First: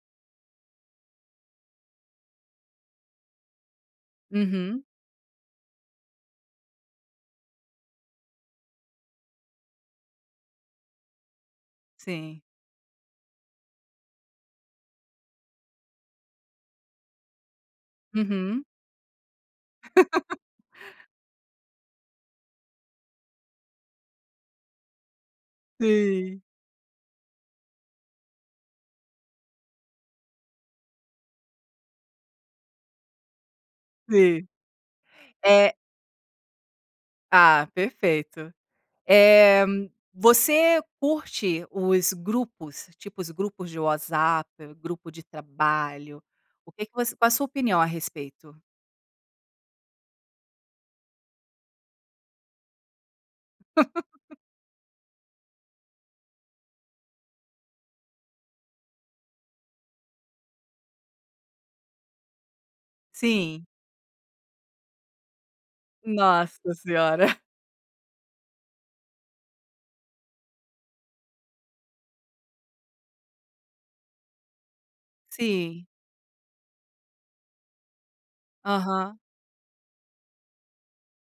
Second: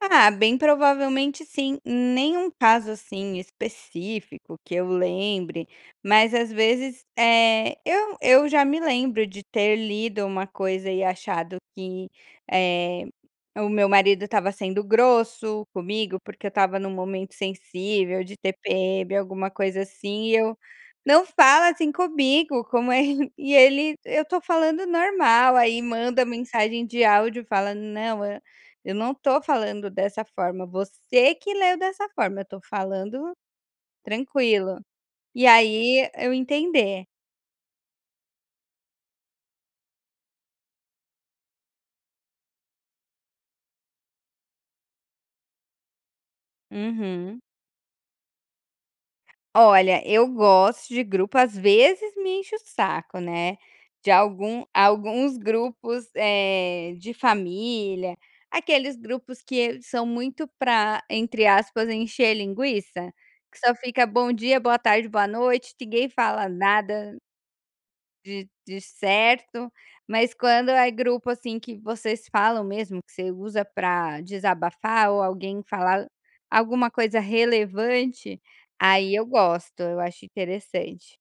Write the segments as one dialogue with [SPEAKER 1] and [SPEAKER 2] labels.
[SPEAKER 1] Ah, bem provavelmente, sim. Nenhum caso, assim, específico que
[SPEAKER 2] Uhum.
[SPEAKER 1] eu lembre, mas, às vezes, eh, eu eu já me lembro de ter lido uma coisa e achado que,
[SPEAKER 2] Sim.
[SPEAKER 1] eh, o meu marido estava sendo grosso comigo, porque eu estava num momento sensível, de
[SPEAKER 2] Uhum.
[SPEAKER 1] TPM, alguma coisa assim e eu: "Não fala assim comigo, como é", e ele: "Eu tô falando normal". Aí manda
[SPEAKER 2] Sim.
[SPEAKER 1] mensagem de áudio e fala: "Não, eu não tô falando dessa forma, você que leu dessa forma, eu tô falando
[SPEAKER 2] Sim,
[SPEAKER 1] tranquilo", e
[SPEAKER 2] é
[SPEAKER 1] aí eu entender.
[SPEAKER 2] Ah, perfeito. Eh, você curte os grupos, tipo, os grupos de WhatsApp, grupo de trabalho, o que que você qual a
[SPEAKER 1] Uhum.
[SPEAKER 2] sua opinião a respeito?
[SPEAKER 1] Olha, eu gosto de grupo, às vezes, me enche o saco, né, de algum alguns grupos, eh, de família, aqueles grupos que são muito pra, entre aspas, "encher linguiça", que
[SPEAKER 2] Sim.
[SPEAKER 1] só fica "bom dia", "boa tarde", "boa noite", ninguém fala
[SPEAKER 2] Nossa
[SPEAKER 1] nada
[SPEAKER 2] senhora.
[SPEAKER 1] de de certo. Mas quando é grupo, assim, que vocês falam mesmo, que você usa pra desabafar ou alguém
[SPEAKER 2] Sim.
[SPEAKER 1] falar alguma coisa relevante, aí
[SPEAKER 2] Aham.
[SPEAKER 1] eu gosto, eu acho interessante.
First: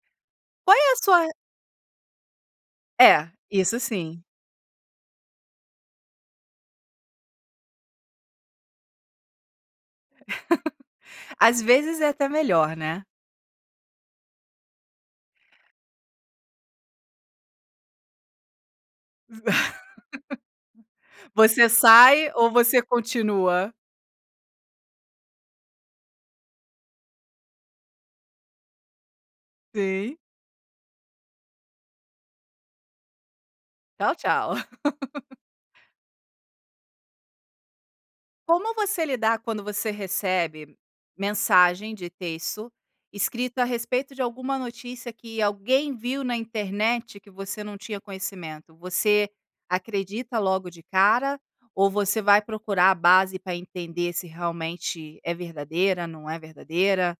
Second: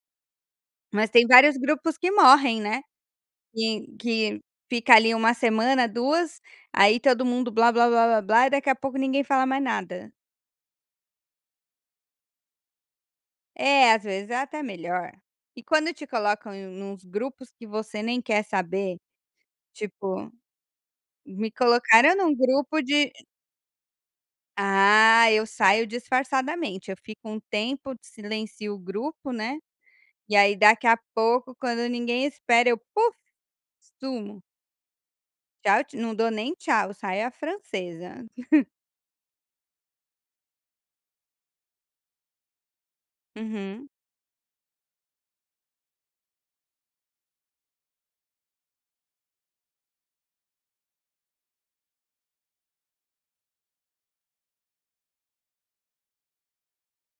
[SPEAKER 2] Qual é a
[SPEAKER 1] Mas tem
[SPEAKER 2] sua
[SPEAKER 1] vários grupos que morrem, né.
[SPEAKER 2] É, isso
[SPEAKER 1] Que
[SPEAKER 2] sim.
[SPEAKER 1] que fica ali 1 semana, 2, aí todo mundo "blá blá blá blá" e daqui a pouco ninguém fala mais nada.
[SPEAKER 2] Às vezes, é até melhor, né.
[SPEAKER 1] É, às vezes, é até melhor. E quando te colocam em em uns grupos que você nem quer saber, tipo, me
[SPEAKER 2] Você
[SPEAKER 1] colocaram
[SPEAKER 2] sai
[SPEAKER 1] num
[SPEAKER 2] ou
[SPEAKER 1] grupo
[SPEAKER 2] você
[SPEAKER 1] de
[SPEAKER 2] continua?
[SPEAKER 1] Ah, eu saio disfarçadamente. Eu fico um tempo, silencio o grupo, né,
[SPEAKER 2] Sim.
[SPEAKER 1] e aí, daqui a pouco, quando ninguém espera eu, puff,
[SPEAKER 2] Tchau,
[SPEAKER 1] sumo.
[SPEAKER 2] tchau.
[SPEAKER 1] Tchau não dou nem tchau, saio à francesa.
[SPEAKER 2] Como você lidar, quando você recebe mensagem de texto escrito a
[SPEAKER 1] Uhum.
[SPEAKER 2] respeito de alguma notícia que alguém viu na internet, que você não tinha conhecimento? Você acredita logo de cara ou você vai procurar a base pra entender se realmente é verdadeira, não é verdadeira?